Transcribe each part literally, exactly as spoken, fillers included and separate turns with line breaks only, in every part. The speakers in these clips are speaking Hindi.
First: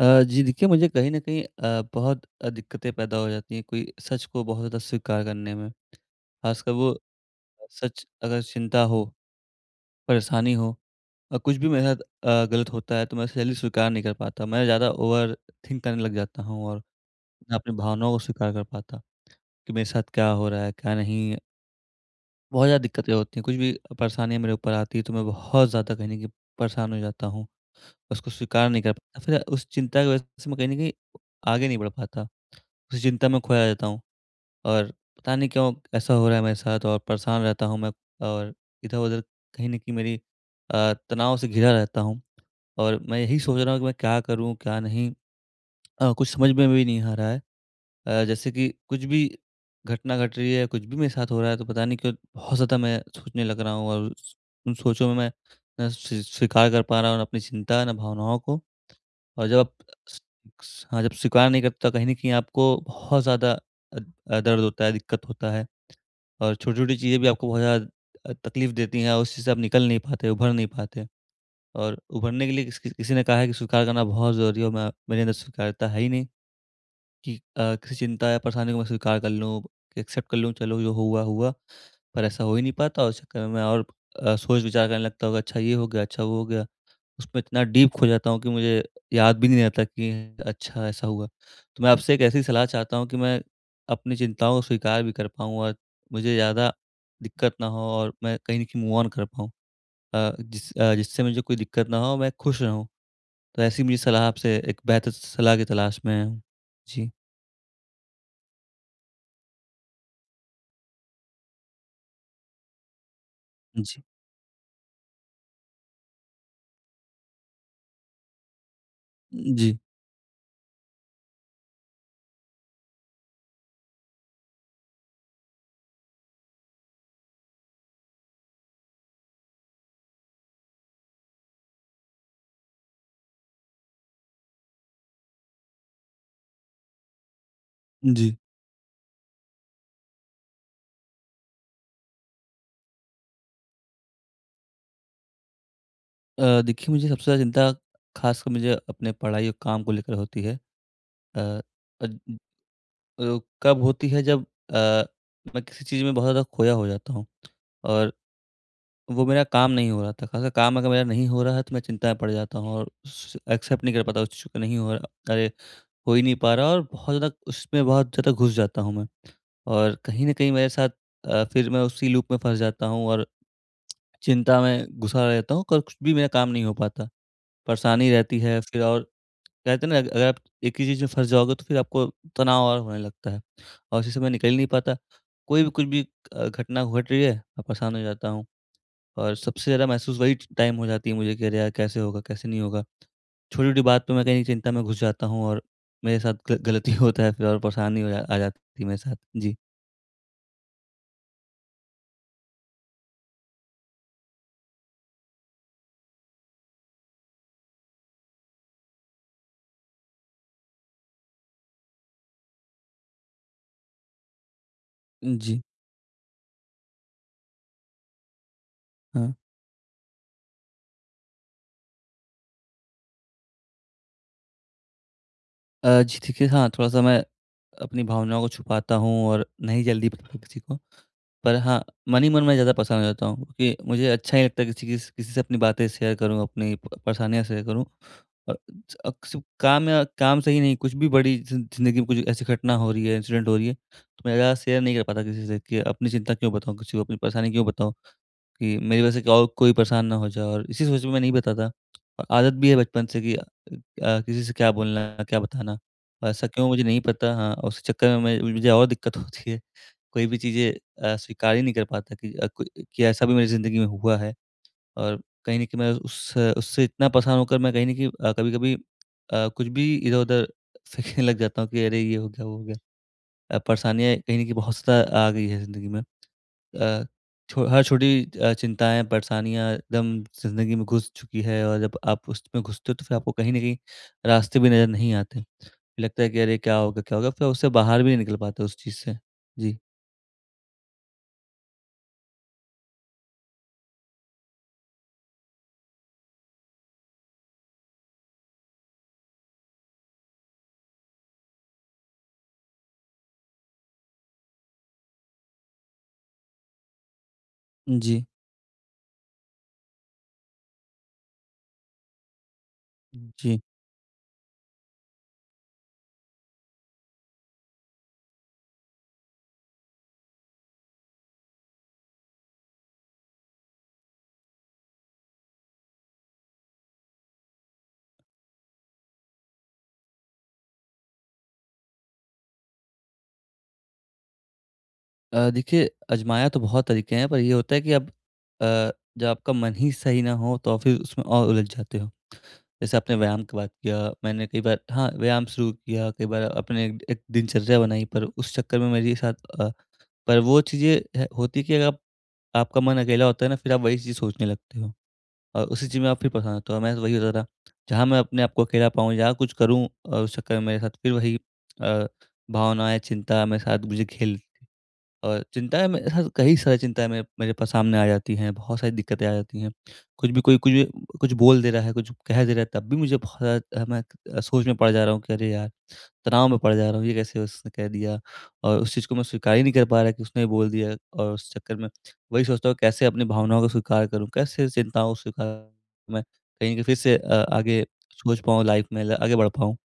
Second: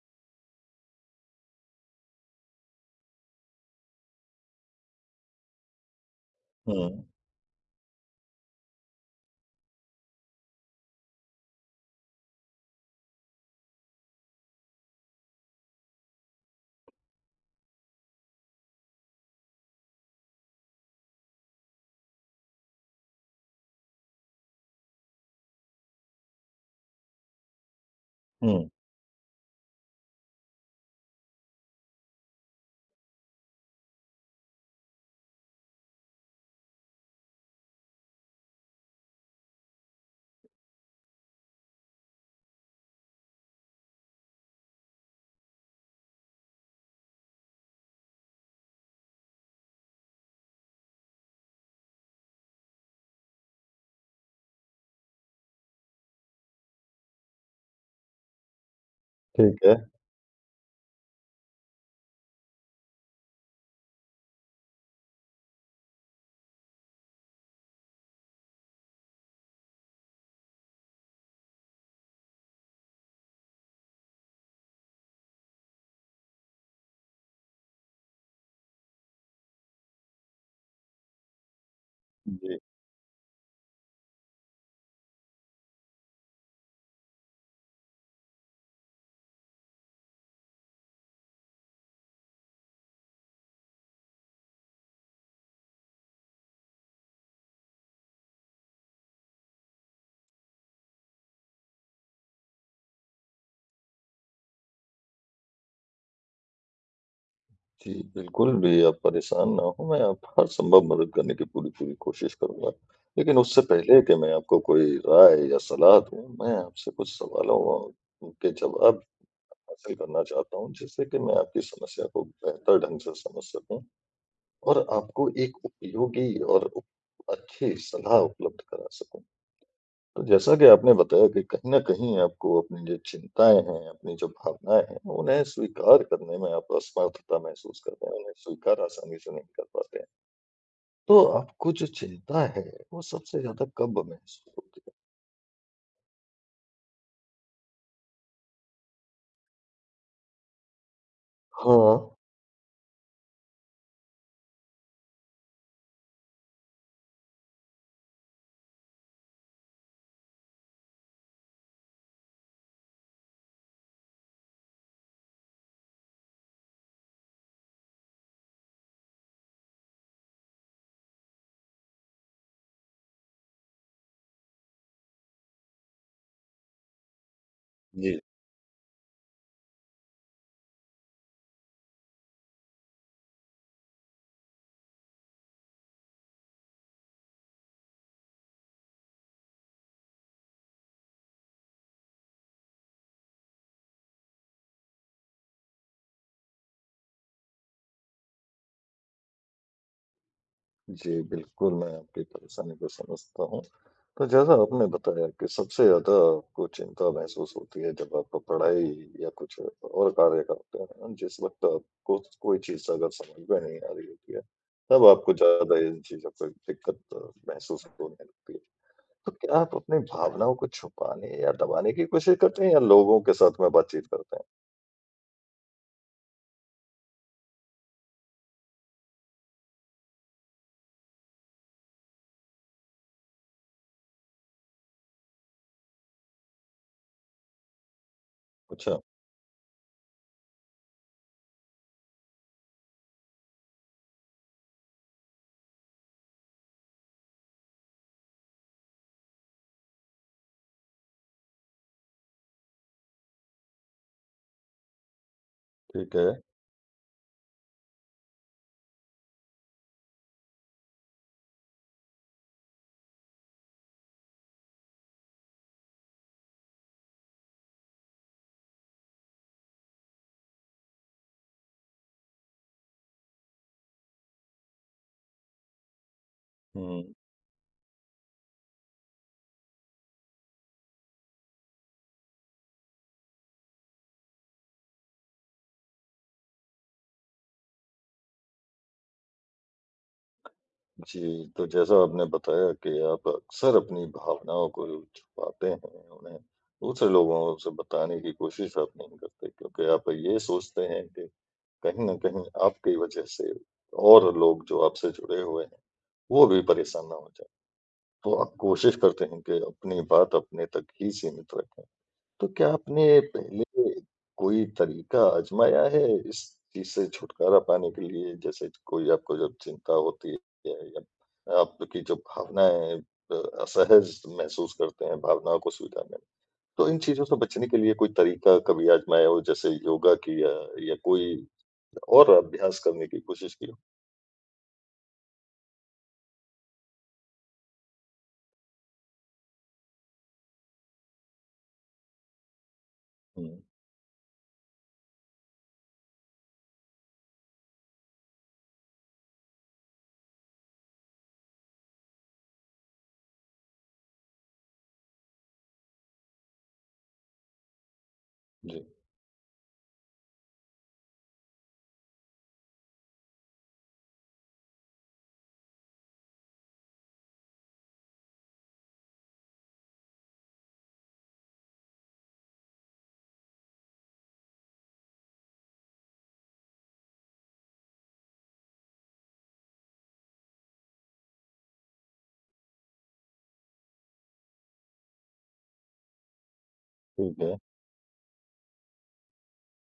अ, जी देखिए मुझे कहीं न कहीं अ, बहुत अ, दिक्कतें पैदा हो जाती हैं कोई सच को बहुत ज़्यादा स्वीकार करने में। ख़ासकर वो
हुँ,
सच अगर चिंता हो, परेशानी हो और कुछ भी मेरे साथ अ, गलत होता है तो मैं उसे जल्दी स्वीकार नहीं कर पाता। मैं ज़्यादा ओवर थिंक करने लग जाता हूँ और ना अपनी भावनाओं को स्वीकार कर पाता कि मेरे साथ क्या हो रहा है, क्या नहीं। बहुत ज़्यादा दिक्कतें होती हैं, कुछ भी परेशानियाँ मेरे ऊपर आती हैं तो मैं बहुत ज़्यादा कहीं न कहीं परेशान हो जाता हूँ। उसको
हुँ,
स्वीकार नहीं कर पाता, फिर उस चिंता की वज़ह से मैं कहीं न कहीं आगे नहीं बढ़ पाता। उस चिंता में खोया जाता हूँ। और पता नहीं क्यों ऐसा हो रहा है मेरे साथ और परेशान रहता हूँ मैं और इधर-उधर कहीं न कहीं मेरी अ, तनाव से घिरा रहता हूँ। और मैं यही सोच रहा हूँ कि मैं क्या करूँ, क्या नहीं? अ, कुछ समझ में भी नहीं आ रहा है। अ, जैसे कि कुछ भी घटना घट रही है, कुछ भी मेरे साथ हो रहा है तो पता नहीं क्यों बहुत ज़्यादा मैं सोचने लग रहा हूँ और उस उन सोचों में मैं ना स्वी स्वीकार कर पा रहा हूँ ना अपनी चिंता, ना भावनाओं को। और जब
ठीक है।
आप स स हाँ, जब स्वीकार नहीं करते तो कहीं न कहीं आपको बहुत ज़्यादा अ अ, दर्द होता है, दिक्कत होता है। और छोटी-छोटी चीज़ें भी आपको बहुत ज़्यादा अ, तकलीफ़ देती हैं और उससे से आप निकल नहीं पाते, उभर नहीं पाते। और उभरने के लिए किस किस किसी ने कहा है कि स्वीकार करना बहुत ज़रूरी है और मैं मेरे अंदर स्वीकार्यता है ही नहीं कि अ, किसी चिंता या परेशानी को मैं स्वीकार कर लूँ, एक्सेप्ट कर लूँ, चलो जो हुआ, हुआ। पर ऐसा हो
जी,
ही नहीं पाता और उस चक्कर में मैं और अ, सोच-विचार करने लगता हूँ कि अच्छा ये हो गया, अच्छा वो हो गया। उसमें इतना डीप खो जाता हूँ कि मुझे याद भी नहीं रहता कि अच्छा ऐसा हुआ। तो मैं आपसे एक ऐसी सलाह चाहता हूँ कि मैं अपनी चिंताओं को स्वीकार भी कर पाऊँ और मुझे ज़्यादा दिक्कत ना हो और मैं कहीं न कहीं मूव ऑन कर पाऊँ। अ, जिस अ, जिससे मुझे कोई दिक्कत ना हो, मैं खुश रहूँ। तो ऐसी मुझे सलाह आपसे एक बेहतर सलाह की तलाश में आया हूँ। जी।
जी, बिल्कुल भी आप परेशान ना हों, मैं आप हर संभव मदद करने की पूरी-पूरी कोशिश करूँगा। लेकिन उससे पहले
जी।
कि मैं आपको कोई राय या सलाह दूँ, मैं आपसे कुछ सवालों अ, के जवाब
जी।
हासिल करना चाहता हूँ, जिससे कि मैं आपकी समस्या को बेहतर ढंग से समझ सकूँ और आपको एक उपयोगी और उप अच्छी सलाह उपलब्ध करा सकूँ। तो जैसा कि आपने बताया कि कहीं न कहीं आपको अपनी जो चिंताएँ हैं, अपनी जो भावनाएँ हैं, उन्हें स्वीकार करने में आप असमर्थता महसूस करते हैं, उन्हें
जी।
स्वीकार आसानी से नहीं कर पाते हैं। तो आपको जो चिंता है, वो सबसे ज़्यादा कब महसूस होती है?
अ, देखिए मुझे सबसे ज़्यादा चिंता ख़ासकर मुझे अपने पढ़ाई और काम को लेकर होती है। अ,
हाँ।
अ अ, कब होती है जब अ, मैं किसी चीज़ में बहुत ज़्यादा खोया हो जाता हूँ और वो मेरा काम नहीं हो रहा था। खासकर काम अगर मेरा नहीं हो रहा है तो मैं चिंता में पड़ जाता हूँ और स एक्सेप्ट नहीं कर पाता उस चीज़ को, नहीं हो रहा, अरे! हो ही नहीं पा रहा और बहुत ज़्यादा उसमें बहुत ज़्यादा घुस जाता हूँ मैं। और कहीं न कहीं मेरे साथ अ, फिर मैं उसी लूप में फँस जाता हूँ और चिंता में घुसा रहता हूँ और कुछ भी मेरा काम नहीं हो पाता। परेशानी
जी।
रहती है फिर। और कहते हैं ना अगर आप एक ही चीज़ में फँस जाओगे तो फिर आपको तनाव और होने लगता है और उसी से मैं निकल ही नहीं पाता। कोई भी कुछ भी अ, घटना घट रही है, मैं परेशान हो जाता हूँ और सबसे ज़्यादा महसूस वही टाइम हो जाती है मुझे कि अरे यार कैसे होगा, कैसे नहीं होगा? छोटी-छोटी बात पे मैं कहीं चिंता में घुस जाता हूँ और मेरे साथ ग गलती होता है फिर और परेशानी हो जा आ जाती है मेरे साथ। जी।
जी, बिल्कुल, मैं आपकी परेशानी को समझता हूँ। तो जैसा आपने बताया कि सबसे ज़्यादा आपको चिंता महसूस होती है जब आप पढ़ाई या कुछ और कार्य करते हैं, जिस वक़्त आपको कोई चीज़ अगर समझ में नहीं आ रही होती है, तब आपको
जी।
ज़्यादा इन चीज़ों पर दिक्कत महसूस होने लगती है। तो
हाँ।
क्या आप अपनी भावनाओं को छुपाने या दबाने की कोशिश करते हैं या लोगों के साथ में बातचीत करते हैं?
अ, जी देखिए, हाँ, थोड़ा-सा मैं अपनी भावनाओं को छुपाता हूँ और नहीं जल्दी बताता किसी को। पर हाँ, मन ही मन मैं ज़्यादा परेशान हो जाता हूँ क्योंकि मुझे अच्छा ही लगता है किसी किस किसी से अपनी बातें शेयर करूँ, अपनी प परेशानियाँ शेयर करूँ। और
अच्छा,
अक्सर काम या काम से ही नहीं, कुछ भी बड़ी ज़ि ज़िंदगी में कुछ ऐसी घटना हो रही है, इंसिडेंट हो रही है, तो मैं ज़्यादा शेयर नहीं कर पाता किसी से कि अपनी चिंता क्यों बताऊँ किसी को, अपनी परेशानी क्यों बताऊँ कि मेरी वजह से क्या और कोई परेशान ना हो जाए और इसी सोच में मैं नहीं बताता। और आदत भी है बचपन से कि अ, किसी से क्या बोलना, क्या बताना?
ठीक
और
है।
ऐसा क्यों मुझे नहीं पता, हाँ, और उस चक्कर में मैं मुझे और दिक्कत होती है। कोई भी चीज़ें अ, स्वीकार ही नहीं कर पाता कि अ, को कि ऐसा भी मेरी ज़िंदगी में हुआ है और कहीं न कहीं मैं उस उससे इतना परेशान होकर मैं कहीं न कहीं अ, कभी-कभी अ, कुछ भी इधर-उधर फेंकने लग जाता हूँ कि अरे! ये हो गया, वो हो गया। अ, परेशानियाँ कहीं न कहीं बहुत ज़्यादा आ गई है ज़िंदगी में।
हुँ।
अ, छो हर छोटी अ, चिंताएँ, परेशानियाँ एकदम ज़िंदगी में घुस चुकी है और जब आप उसमें घुसते हो तो फिर आपको कहीं न कहीं रास्ते भी नज़र नहीं आते। फिर लगता है कि अरे! क्या होगा, क्या होगा? फिर उससे बाहर भी नहीं निकल पाते उस चीज़ से। जी।
जी, तो जैसा आपने बताया कि आप अक्सर अपनी भावनाओं को छुपाते हैं, उन्हें दूसरे लोगों से बताने की कोशिश आप नहीं करते क्योंकि आप ये सोचते हैं कि कहीं न कहीं आपकी वजह से और लोग जो आपसे जुड़े हुए हैं, वो भी परेशान ना हो जाएँ।
जी।
तो आप कोशिश करते हैं कि अपनी बात अपने तक ही सीमित रखें। तो क्या आपने
जी।
पहले कोई तरीका आज़माया है इस चीज़ से छुटकारा पाने के लिए? जैसे कोई आपको जब चिंता होती है या आपकी जो भावनाएँ अ, असहज महसूस करते हैं भावनाओं को स्वीकारने में, तो इन चीज़ों से बचने के लिए कोई तरीका कभी आज़माया हो जैसे योगा किया या कोई और अभ्यास करने की कोशिश की हो?
अ, देखिए आज़माया तो बहुत तरीके हैं पर ये होता है कि अब अ, जब आपका मन ही सही ना हो तो फिर उसमें और उलझ जाते हो। जैसे आपने व्यायाम
हुँ,
की बात किया, मैंने कई बार हाँ, व्यायाम शुरू किया, कई बार अपने एक एक दिनचर्या बनाई पर उस चक्कर में मेरे साथ अ पर वो चीज़ें है होती कि अगर आप आपका मन अकेला होता है ना, फिर आप वही चीज़ सोचने लगते हो और उसी चीज़ में आप फिर परेशान होते हो। मैं तो वही होता था, जहाँ मैं अपने आप को
जी।
अकेला पाऊँ, जहाँ कुछ करूँ और उस चक्कर में मेरे साथ फिर वही अ, भावनाएँ, चिंता मेरे साथ मुझे खेल और चिंताएँ मेरे साथ कई सारी चिंताएँ मेरे मेरे पास सामने आ जाती हैं, बहुत सारी दिक्कतें आ जाती हैं। कुछ भी कोई कुछ भी कुछ बोल दे रहा है, कुछ कह दे रहा है, तब भी मुझे बहुत ज़्यादा मैं अ, सोच में पड़ जा रहा हूँ कि अरे यार! तनाव में पड़ जा रहा हूँ, ये कैसे उसने कह दिया? और उस चीज़ को मैं स्वीकार ही नहीं कर पा रहा कि उसने बोल दिया और उस चक्कर में वही सोचता हूँ कैसे अपनी भावनाओं को स्वीकार करूँ? कैसे चिंताओं को स्वीकार करूं, मैं कहीं कि फिर से अ,
ठीक है।
आगे सोच पाऊँ लाइफ में ल आगे बढ़ पाऊँ।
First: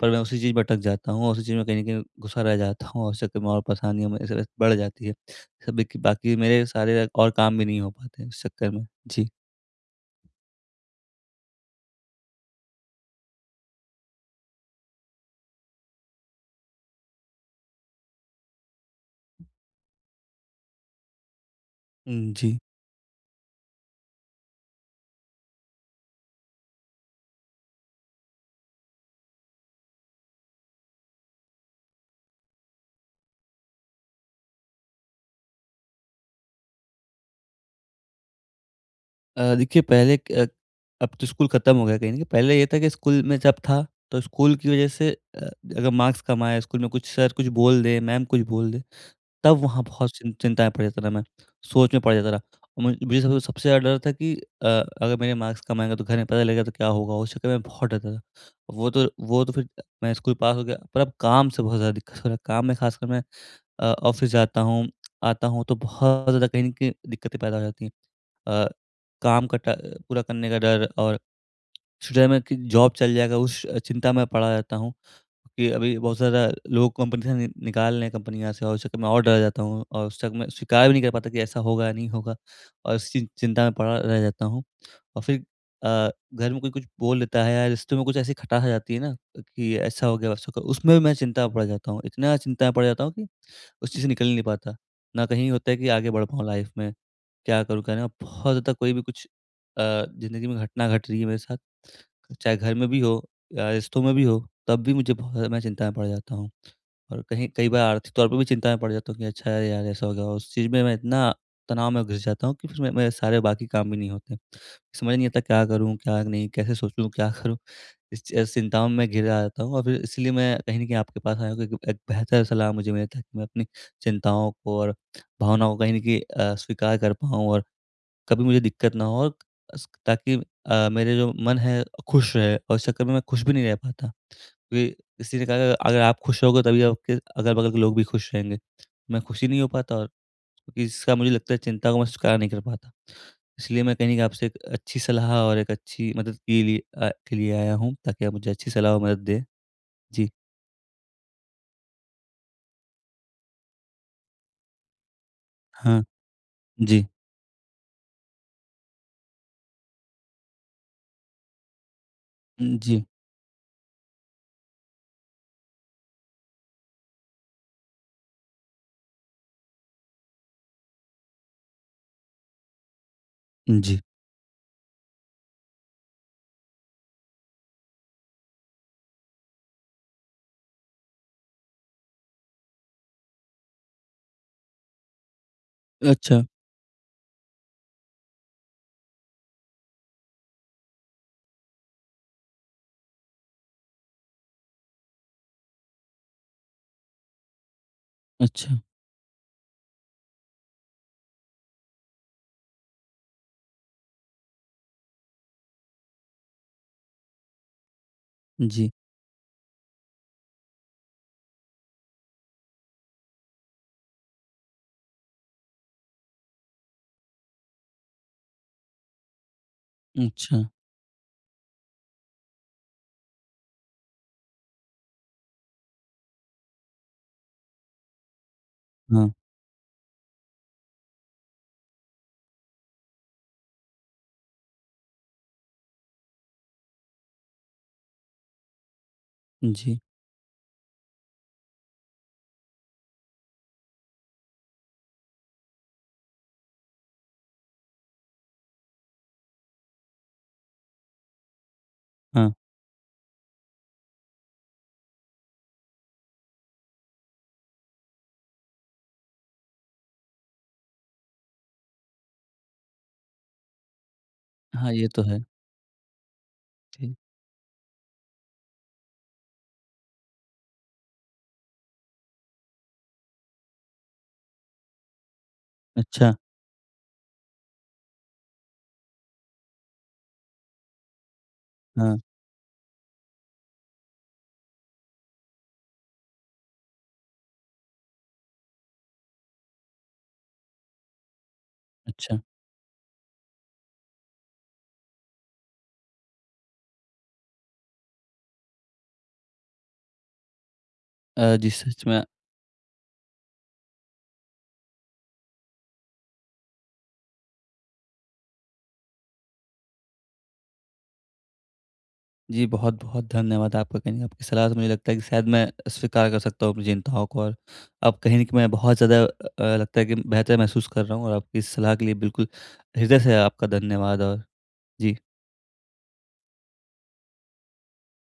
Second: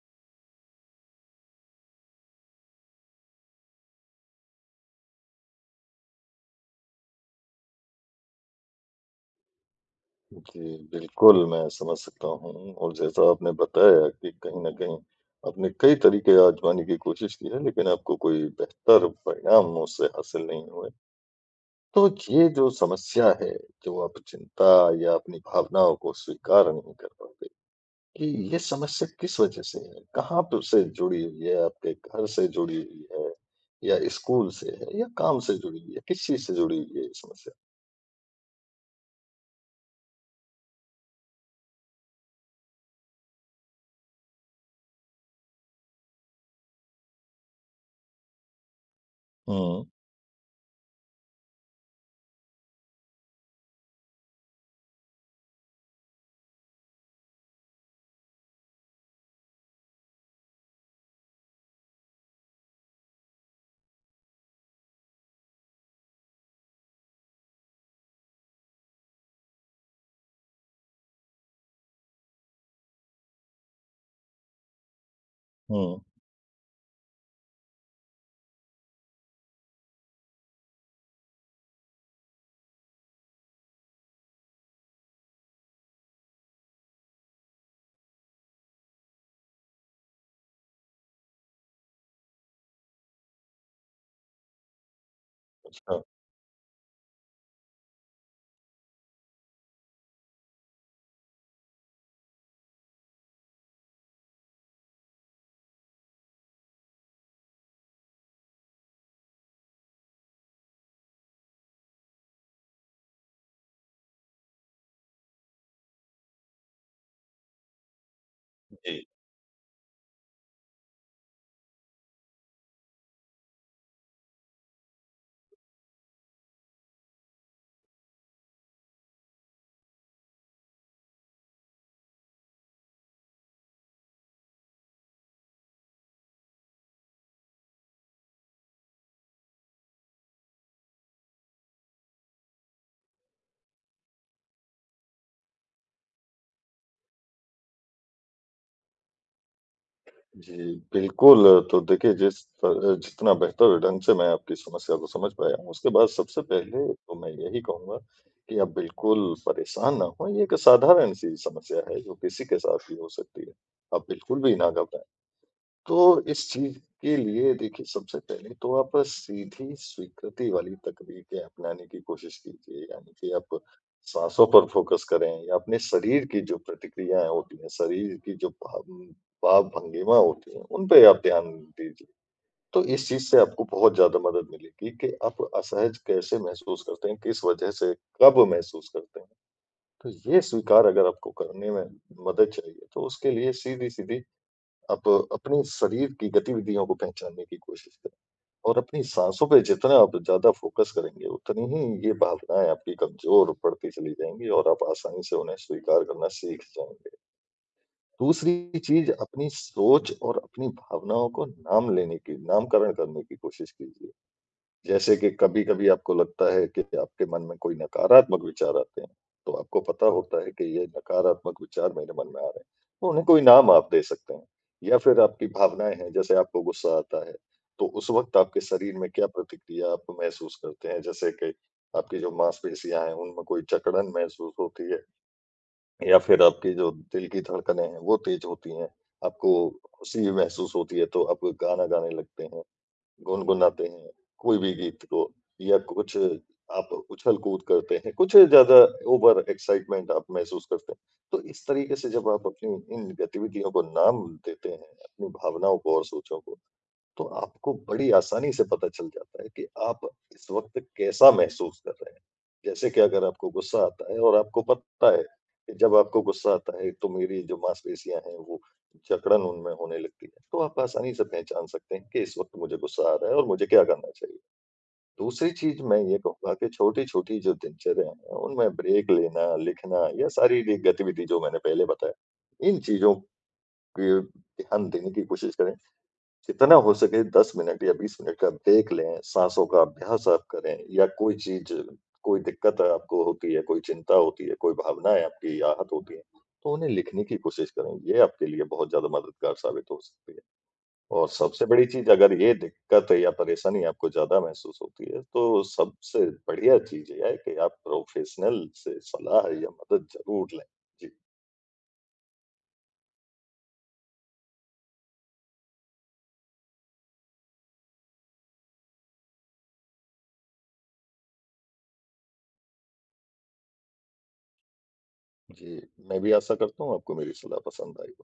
पर मैं उसी चीज़ में अटक जाता हूँ और उसी चीज़ में कहीं न कहीं घुसा रह जाता हूँ और उस चक्कर में और परेशानियाँ मेरे से बढ़ जाती है। सब बाकी मेरे सारे और काम भी नहीं हो पाते हैं उस चक्कर में। जी।
जी, बिल्कुल, मैं समझ सकता हूँ और जैसा आपने बताया कि कहीं न कहीं आपने कई तरीके आज़माने की कोशिश की है, लेकिन आपको कोई बेहतर परिणाम उससे हासिल नहीं हुए। तो
हुँ।
ये
जी।
जो समस्या है, जो आप चिंता या अपनी भावनाओं को स्वीकार नहीं कर पाते, कि ये समस्या किस वजह से है? कहाँ प से जुड़ी हुई है? आपके घर से जुड़ी हुई है या स्कूल से है या काम से जुड़ी हुई है? किस चीज़ से जुड़ी हुई है ये समस्या?
अ, देखिए पहले क अ, अब तो स्कूल खत्म हो गया कहीं न कहीं। पहले ये था कि स्कूल में जब था, तो स्कूल की वजह से अ, अगर मार्क्स कम आए स्कूल में कुछ सर कुछ बोल दें, मैम कुछ बोल दें, तब वहाँ
हुँ,
बहुत चिं चिंता में पड़ जाता था मैं, सोच में पड़ जाता था। और मुझ मुझे सबसे सबसे ज़्यादा डर था कि अ, अगर मेरे मार्क्स कम आएँगे तो घर में पता लगेगा तो क्या होगा? उस चक्कर में बहुत डरता था। वो तो वो तो फिर मैं स्कूल पास हो गया, पर अब काम से बहुत ज़्यादा दिक्कत हो रहा है। काम में खासकर मैं अ, ऑफ़िस जाता हूँ, आता हूँ तो बहुत ज़्यादा कहीं न कहीं दिक्कतें पैदा हो जाती हैं। अ, काम का टा पूरा करने का डर और फ्यूचर में कि जॉब चल जाएगा, उस चिंता में पड़ा रहता हूँ, कि अभी
हुँ।
बहुत ज़्यादा लोग कंपनी से नि निकाल रहे हैं कंपनियाँ से और उस चक्कर में और डर जाता हूँ और उस चक्कर में स्वीकार भी नहीं कर पाता कि ऐसा होगा या नहीं होगा और इस चि चिंता में पड़ा रह जाता हूँ। और फिर अ, घर में कोई कुछ बोल देता है या रिश्तों में कुछ ऐसी खटास आ जाती है ना कि ऐसा हो गया वैसा हो गया, उसमें भी मैं चिंता में पड़ जाता हूँ। इतना चिंता में पड़ जाता हूँ कि उस चीज़ से निकल ही नहीं पाता। ना कहीं होता है कि
अच्छा।
आगे बढ़ पाऊँ लाइफ़ में, क्या करूँ क्या नहीं? और बहुत ज़्यादा कोई भी कुछ अ, ज़िंदगी में घटना घट रही है मेरे साथ, चाहे घर में भी हो या रिश्तों में भी हो, तब भी मुझे बहुत ज़्यादा मैं चिंता में पड़ जाता हूँ। और कहीं कई बार आर्थिक तौर पे भी चिंता में पड़ जाता हूँ कि अच्छा यार यार ऐसा हो गया। और उस चीज़ में मैं इतना तनाव में घिस जाता हूँ कि फिर मे मेरे सारे बाकी काम भी नहीं होते। समझ नहीं आता क्या करूँ, क्या नहीं, कैसे सोचूँ, क्या करूँ? इस च चिंताओं
जी।
में घिरा रहता हूँ और फिर इसलिए मैं कहीं न कहीं आपके पास आया हूँ क्योंकि एक बेहतर सलाह मुझे मिले ताकि मैं अपनी चिंताओं को और भावनाओं को कहीं न कहीं अ, स्वीकार कर पाऊँ और कभी मुझे दिक्कत ना हो और अस ताकि अ, मेरे जो मन है खुश रहे और इस चक्कर में मैं खुश भी नहीं रह पाता। क्योंकि किसी ने कहा है अगर आप खुश रहोगे तभी आपके अगल-बगल के लोग भी खुश रहेंगे। मैं खुश ही नहीं हो पाता और क्योंकि इसका मुझे लगता है चिंता को मैं स्वीकार नहीं कर पाता। इसलिए मैं कहीं न कहीं आपसे एक अच्छी सलाह और एक अच्छी मदद के लिए अ, के लिए आया हूँ ताकि आप मुझे अच्छी सलाह और मदद दें। जी।
जी, बिल्कुल, तो देखिए जिस त अ, जितना बेहतर ढंग से मैं आपकी समस्या को समझ पाया हूँ, उसके
हाँ।
बाद सबसे पहले
जी।
तो मैं यही कहूँगा कि आप बिल्कुल परेशान ना हों, ये एक साधारण-सी समस्या है, जो किसी के साथ भी
जी।
हो सकती है। आप बिल्कुल भी ना घबराएँ। तो इस चीज़ के लिए देखिए सबसे पहले तो आप सीधी स्वीकृति वाली तकनीकें अपनाने की कोशिश कीजिए। यानी कि आप
जी।
साँसों पर फ़ोकस करें या अपने शरीर की जो प्रतिक्रियाएँ होती हैं, शरीर की जो भाव भाव भंगिमा होती है, उन पे आप ध्यान दीजिए। तो इस चीज़ से आपको बहुत ज़्यादा मदद मिलेगी कि आप असहज कैसे
अच्छा,
महसूस करते हैं, किस वजह से, कब महसूस करते हैं। तो ये स्वीकार अगर आपको करने में मदद चाहिए, तो उसके लिए सीधी-सीधी आप अपने शरीर की गतिविधियों को पहचानने की कोशिश करें और
अच्छा।
अपनी साँसों पे जितना आप ज़्यादा फ़ोकस करेंगे, उतनी ही ये भावनाएँ आपकी कमज़ोर पड़ती चली जाएँगी और आप आसानी से उन्हें स्वीकार करना सीख जाएँगे। दूसरी
जी।
चीज़, अपनी सोच और अपनी भावनाओं को नाम लेने की नामकरण करने की कोशिश कीजिए। जैसे कि कभी-कभी आपको लगता है कि आपके मन में कोई नकारात्मक विचार आते हैं, तो आपको पता होता है
अच्छा।
कि ये नकारात्मक विचार मेरे मन में आ रहे हैं, तो उन्हें कोई नाम आप दे सकते हैं। या फिर आपकी भावनाएँ हैं, जैसे आपको गुस्सा आता है, तो उस वक़्त आपके शरीर में क्या
हाँ।
प्रतिक्रिया आप महसूस करते हैं? जैसे कि आपकी जो मांसपेशियाँ हैं, उनमें कोई जकड़न महसूस होती है या फिर आपकी जो दिल की धड़कनें हैं, वो तेज़ होती हैं, आपको
जी।
खुशी महसूस होती है, तो आप गाना गाने लगते हैं, गुनगुनाते हैं, कोई भी गीत को या कुछ आप उछल-कूद करते हैं, कुछ ज़्यादा ओवर एक्साइटमेंट आप महसूस करते हैं। तो इस तरीके से जब आप
हाँ।
अपनी इन गतिविधियों को नाम देते हैं, अपनी भावनाओं को और सोचों को, तो आपको बड़ी आसानी से पता चल जाता है कि आप इस वक़्त कैसा महसूस कर रहे हैं। जैसे कि अगर आपको गुस्सा आता है और आपको
हाँ, ये
पता है
तो है।
कि जब आपको गुस्सा आता है तो
जी।
मेरी जो मांसपेशियाँ हैं वो जकड़न उनमें होने लगती है, तो आप आसानी से पहचान सकते हैं कि इस वक़्त मुझे गुस्सा आ रहा है और मुझे क्या करना चाहिए। दूसरी चीज़ मैं ये
अच्छा।
कहूँगा कि छोटी-छोटी जो दिनचर्या है उनमें ब्रेक लेना, लिखना या शारीरिक गतिविधि जो मैंने पहले बताया,
हाँ,
इन चीज़ों पे ध्यान देने की कोशिश करें। जितना हो सके दस मिनट या बीस मिनट का ब्रेक लें, साँसों का अभ्यास आप करें या कोई चीज़,
अच्छा।
कोई दिक्कत आपको होती है, कोई चिंता होती है, कोई भावनाएँ आपकी आहत होती हैं, तो उन्हें लिखने की कोशिश करें। ये आपके लिए बहुत ज़्यादा मददगार साबित हो सकती है। और
अ,
सबसे
जी,
बड़ी
सच
चीज़
में
अगर ये दिक्कत या परेशानी आपको ज़्यादा महसूस होती है, तो सबसे बढ़िया चीज़ ये है कि आप प्रोफ़ेशनल से सलाह या मदद ज़रूर लें। जी,
जी, बहुत-बहुत धन्यवाद आपका। कहीं न कहीं आपकी सलाह से मुझे लगता है कि शायद मैं स्वीकार कर सकता हूँ अपनी चिंताओं को और अब कहीं न कहीं मैं बहुत ज़्यादा अ, लगता है कि बेहतर महसूस कर रहा हूँ और आपकी इस सलाह के लिए बिल्कुल हृदय से आपका धन्यवाद और जी।
जी, मैं भी आशा करता हूँ आपको मेरी सलाह पसंद आई।